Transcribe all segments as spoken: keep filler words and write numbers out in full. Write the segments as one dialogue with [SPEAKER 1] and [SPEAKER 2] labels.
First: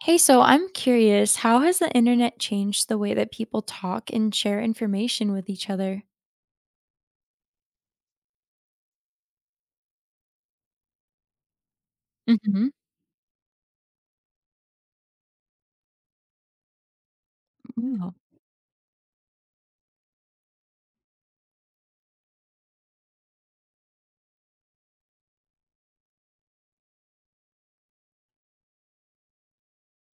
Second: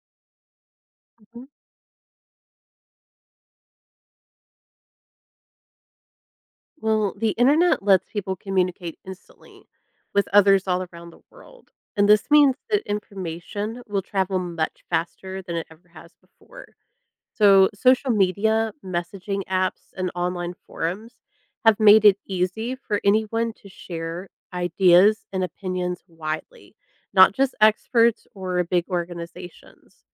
[SPEAKER 1] Hey, so I'm curious,
[SPEAKER 2] Mhm.
[SPEAKER 1] how has the internet changed the way that people talk and share information with each other?
[SPEAKER 2] Well, the internet lets people communicate instantly with others all around the world. And this means
[SPEAKER 1] Hmm.
[SPEAKER 2] that information will travel much faster than it ever has before. So, social
[SPEAKER 1] Wow.
[SPEAKER 2] media, messaging apps, and online forums have made it easy for anyone to share ideas and opinions widely, not just experts or big organizations.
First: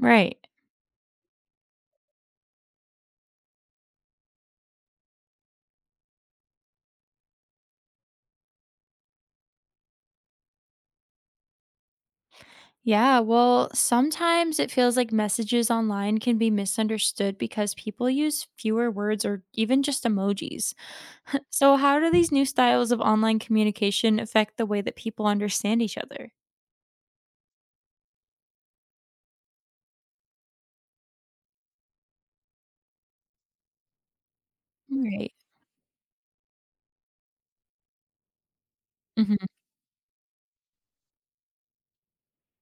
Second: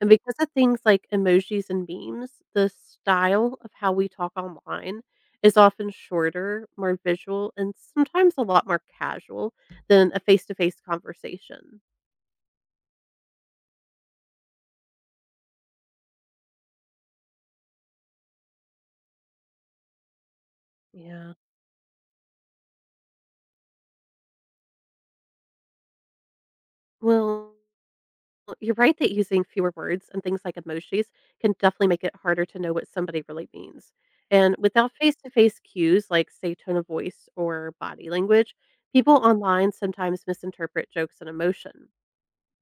[SPEAKER 2] And because
[SPEAKER 1] Right.
[SPEAKER 2] of things like emojis and memes, the style of how we talk online is often shorter, more visual, and sometimes a lot more casual than a face to face conversation.
[SPEAKER 1] Yeah. Well, sometimes it feels like messages online can be misunderstood because people use fewer words or even just emojis.
[SPEAKER 2] Yeah.
[SPEAKER 1] So, how do these new styles of online communication affect the way that people understand each other?
[SPEAKER 2] Well, you're right that using fewer words and things like emojis can definitely make it harder to know what somebody really means. And without face to
[SPEAKER 1] Right.
[SPEAKER 2] face cues like, say, tone of voice or body language, people
[SPEAKER 1] Hmm.
[SPEAKER 2] online sometimes misinterpret jokes and emotion.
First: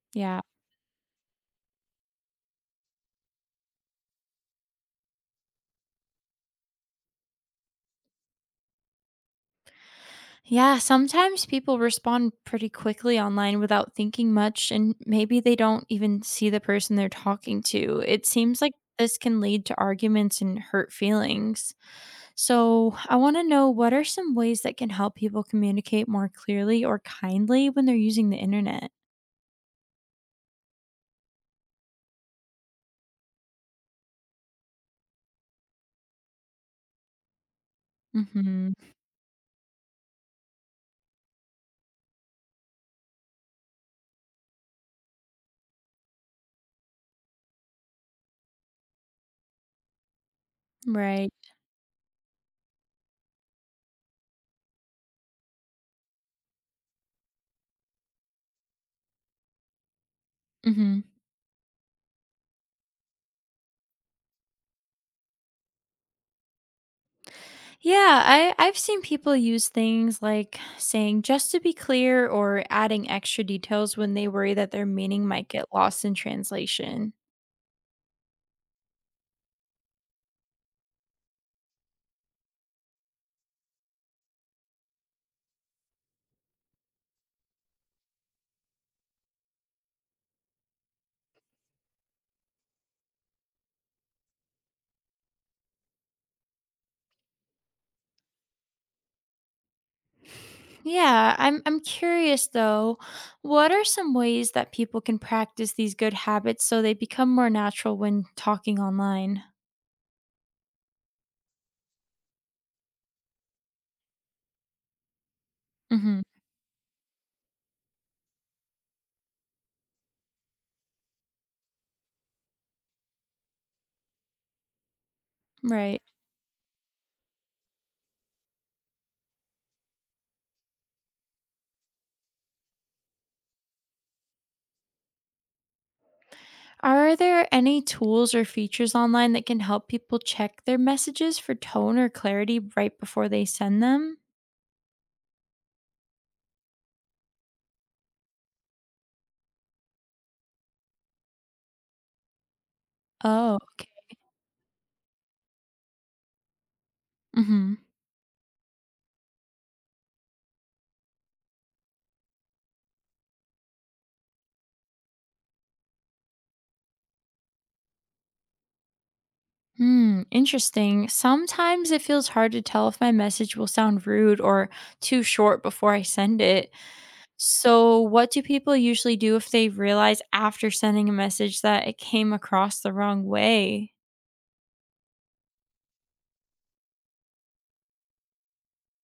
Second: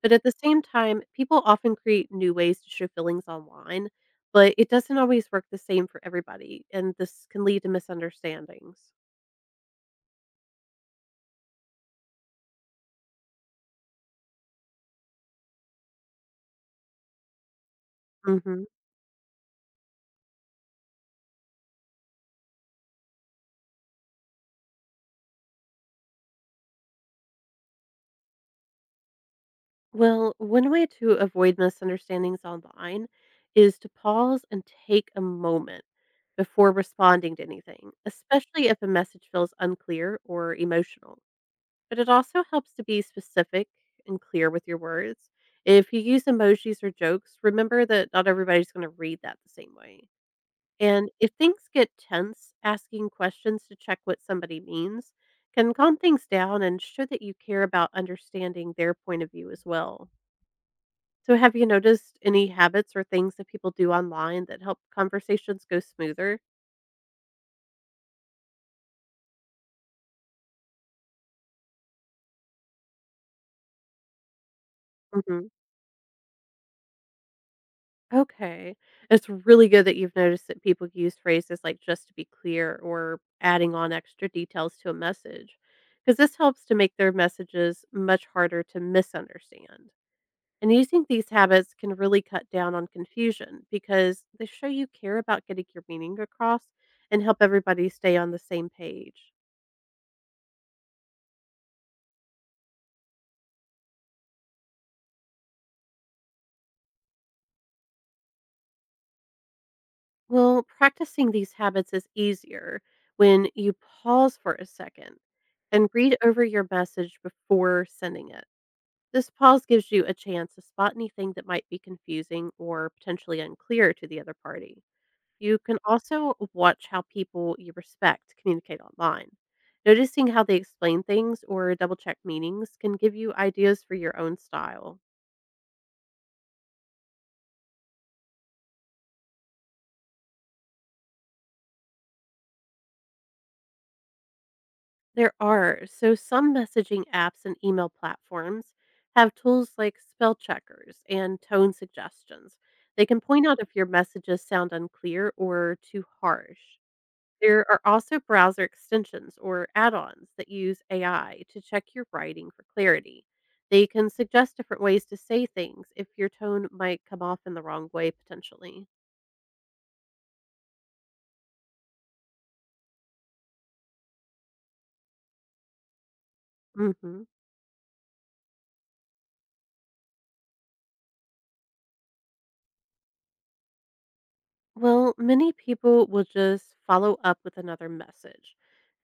[SPEAKER 2] But at the
[SPEAKER 1] Yeah.
[SPEAKER 2] same time, people often create new ways to show feelings online, but it doesn't always work the same for everybody, and this can lead to misunderstandings.
[SPEAKER 1] Yeah, sometimes people respond pretty quickly online without thinking much, and maybe they don't even see the person they're talking to. It seems
[SPEAKER 2] hmm
[SPEAKER 1] like this can lead to arguments and hurt feelings. So, I want to know what are some ways that can help people communicate more clearly or kindly when they're using the internet?
[SPEAKER 2] Well, one way to avoid misunderstandings online is to pause and take a moment before responding to anything, especially
[SPEAKER 1] Mhm.
[SPEAKER 2] if a message feels unclear or emotional. But it also helps to be specific and clear with your words. If you use emojis or jokes, remember that not everybody's going to read that the same way. And
[SPEAKER 1] Right.
[SPEAKER 2] if things get tense, asking questions to check what somebody means can calm things down and show that you care about understanding their point of view as well.
[SPEAKER 1] Mhm.
[SPEAKER 2] So, have you noticed any habits or things that people do online that help conversations go smoother?
[SPEAKER 1] Yeah, I I've seen people use things like saying just to be clear or adding extra details when they worry that their meaning might
[SPEAKER 2] hmm
[SPEAKER 1] get lost in translation.
[SPEAKER 2] Okay. It's really good that you've noticed that people use phrases like just to be clear or adding on extra details to a message, because this helps to make their messages much harder to misunderstand. And using these habits can really cut down on confusion because they show you care about getting your meaning across and help everybody stay on the same page.
[SPEAKER 1] Yeah, I'm I'm curious though, what are some ways that people can practice these good habits so they become more natural when talking online?
[SPEAKER 2] Well, practicing these habits is easier when you pause for a second and read
[SPEAKER 1] Hmm.
[SPEAKER 2] over your message before sending it. This pause gives you a chance to spot anything that might be confusing or potentially unclear to the other party. You can
[SPEAKER 1] Right.
[SPEAKER 2] also watch how people you respect communicate online. Noticing how they explain things or double check meanings can give you ideas for your own style.
[SPEAKER 1] Are there any tools or features online that can help people check their messages for tone or clarity right before they send them?
[SPEAKER 2] There are, so some messaging apps and email platforms have tools like spell checkers and tone suggestions. They can point
[SPEAKER 1] Oh,
[SPEAKER 2] out if your
[SPEAKER 1] okay.
[SPEAKER 2] messages sound unclear or too harsh. There
[SPEAKER 1] Mm-hmm.
[SPEAKER 2] are also browser extensions or add ons that use A I to check your writing for clarity. They can suggest different ways to say things if your tone might come off in the wrong way potentially.
[SPEAKER 1] Hmm, interesting. Sometimes it feels hard to tell if my message will sound rude or too short before I send it.
[SPEAKER 2] hmm
[SPEAKER 1] So, what do people usually do if they realize after sending a message that it came across the wrong way?
[SPEAKER 2] Well, many people will just follow up with another message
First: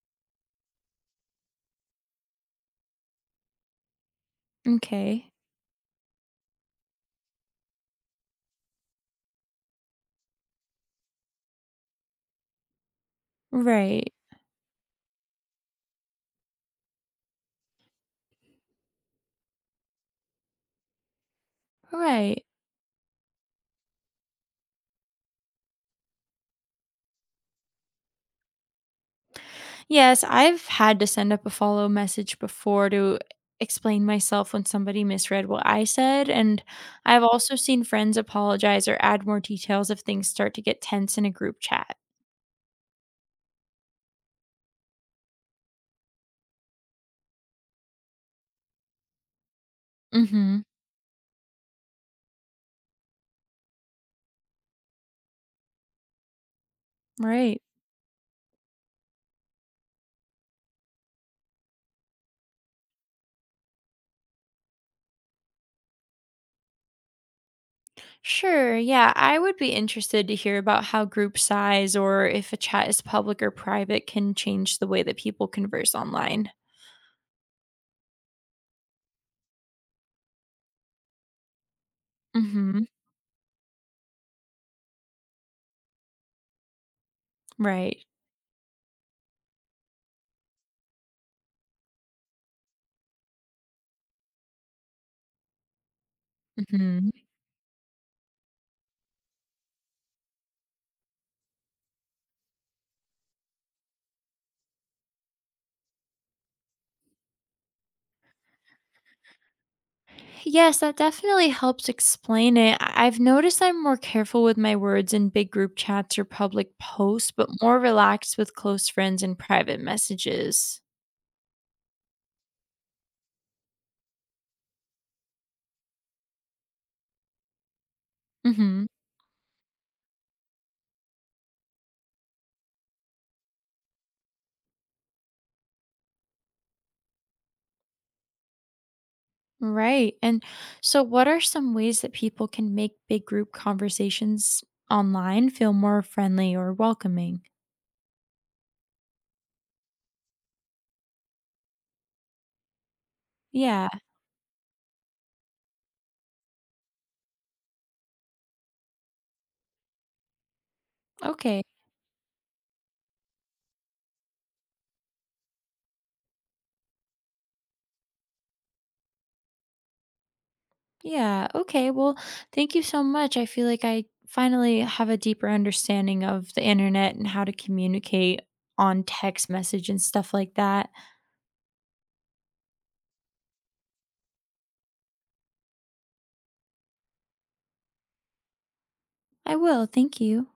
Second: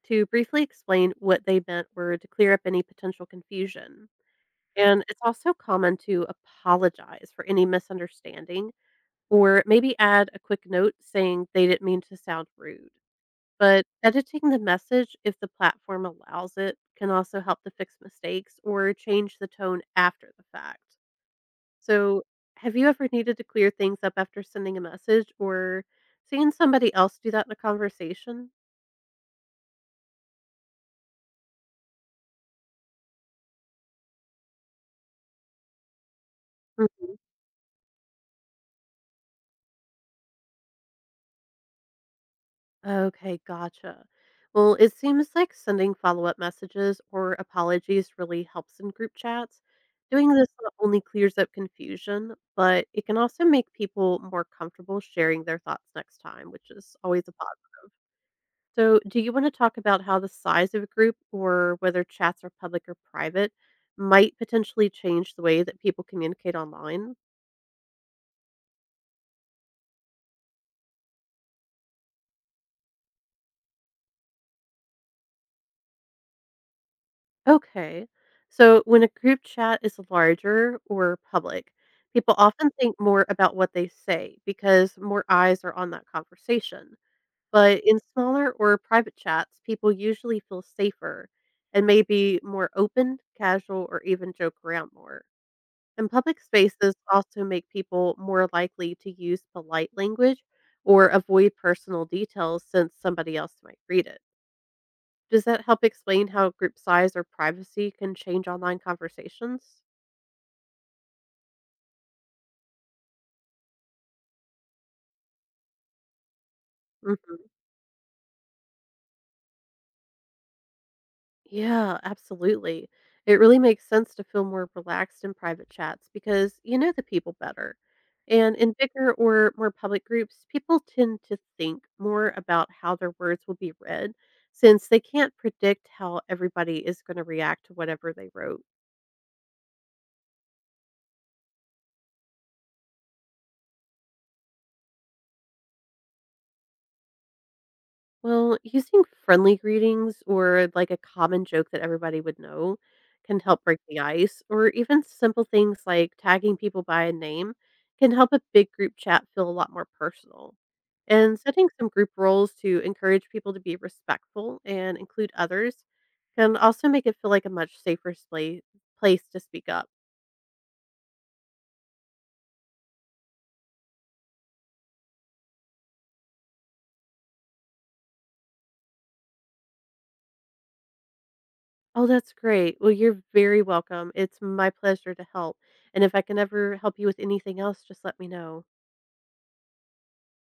[SPEAKER 2] to briefly explain what they meant or to clear up any potential confusion. And it's
[SPEAKER 1] Okay.
[SPEAKER 2] also common to apologize for any misunderstanding or maybe add a quick note saying they didn't mean to sound rude. But
[SPEAKER 1] Right.
[SPEAKER 2] editing the message, if the platform allows it, can also help to fix mistakes or change the tone after the fact. So,
[SPEAKER 1] Right.
[SPEAKER 2] have you ever needed to clear things up after sending a message or seeing somebody else do that in a conversation?
[SPEAKER 1] Yes, I've had to send up a follow message before to explain myself when somebody misread what I said. And
[SPEAKER 2] Mhm.
[SPEAKER 1] I've also seen friends apologize or add more details if things start to get tense in a group chat.
[SPEAKER 2] Okay, gotcha. Well, it seems like sending follow up messages or apologies really helps in group chats.
[SPEAKER 1] Mm
[SPEAKER 2] Doing this
[SPEAKER 1] hmm.
[SPEAKER 2] not only clears up confusion, but it can also make people more comfortable sharing their thoughts next time, which is always a
[SPEAKER 1] Right.
[SPEAKER 2] positive. So, do you want to talk about how the size of a group or whether chats are public or private might potentially change the way that people communicate online?
[SPEAKER 1] Sure. Yeah, I would be interested to hear about how group size or if a chat is public or private can change the way that people converse online.
[SPEAKER 2] Okay. So, when a group chat is larger or public, people often
[SPEAKER 1] Mhm.
[SPEAKER 2] think more about what they say because more eyes are on that conversation. But in
[SPEAKER 1] Right.
[SPEAKER 2] smaller or private chats, people usually feel safer and may be more open, casual, or even joke around more. And public spaces
[SPEAKER 1] Mhm.
[SPEAKER 2] also make people more likely to use polite language or avoid personal details since somebody else might read it. Does that help explain how group size or privacy can change online conversations?
[SPEAKER 1] Yes, that definitely helps explain it. I- I've noticed I'm more careful with my words in big group chats or public posts, but
[SPEAKER 2] hmm
[SPEAKER 1] more relaxed with close friends and private messages.
[SPEAKER 2] Yeah, absolutely. It really makes sense to feel more relaxed in private chats because you know the people better. And in
[SPEAKER 1] Mhm.
[SPEAKER 2] bigger or more public groups, people tend to think more about how their words will be read since they can't predict how everybody is going to react to whatever they wrote.
[SPEAKER 1] Right. And so, what are some ways that people can make big group conversations online feel more friendly or welcoming?
[SPEAKER 2] Well, using friendly greetings or like a common joke that everybody would know can help break
[SPEAKER 1] Yeah.
[SPEAKER 2] the ice, or even simple things like tagging people by a name can help a big group chat feel a lot more personal. And
[SPEAKER 1] Okay.
[SPEAKER 2] setting some group roles to encourage people to be respectful and include others can also make it feel like a much safer sla- place to speak up.
[SPEAKER 1] Yeah. Okay. Well, thank you so much. I feel like I finally have a deeper understanding of the internet and how to communicate on text message and stuff like that.
[SPEAKER 2] Oh, that's great. Well, you're very welcome. It's my pleasure to help. And if I can ever help you with anything else, just let me know.
[SPEAKER 1] I will. Thank you.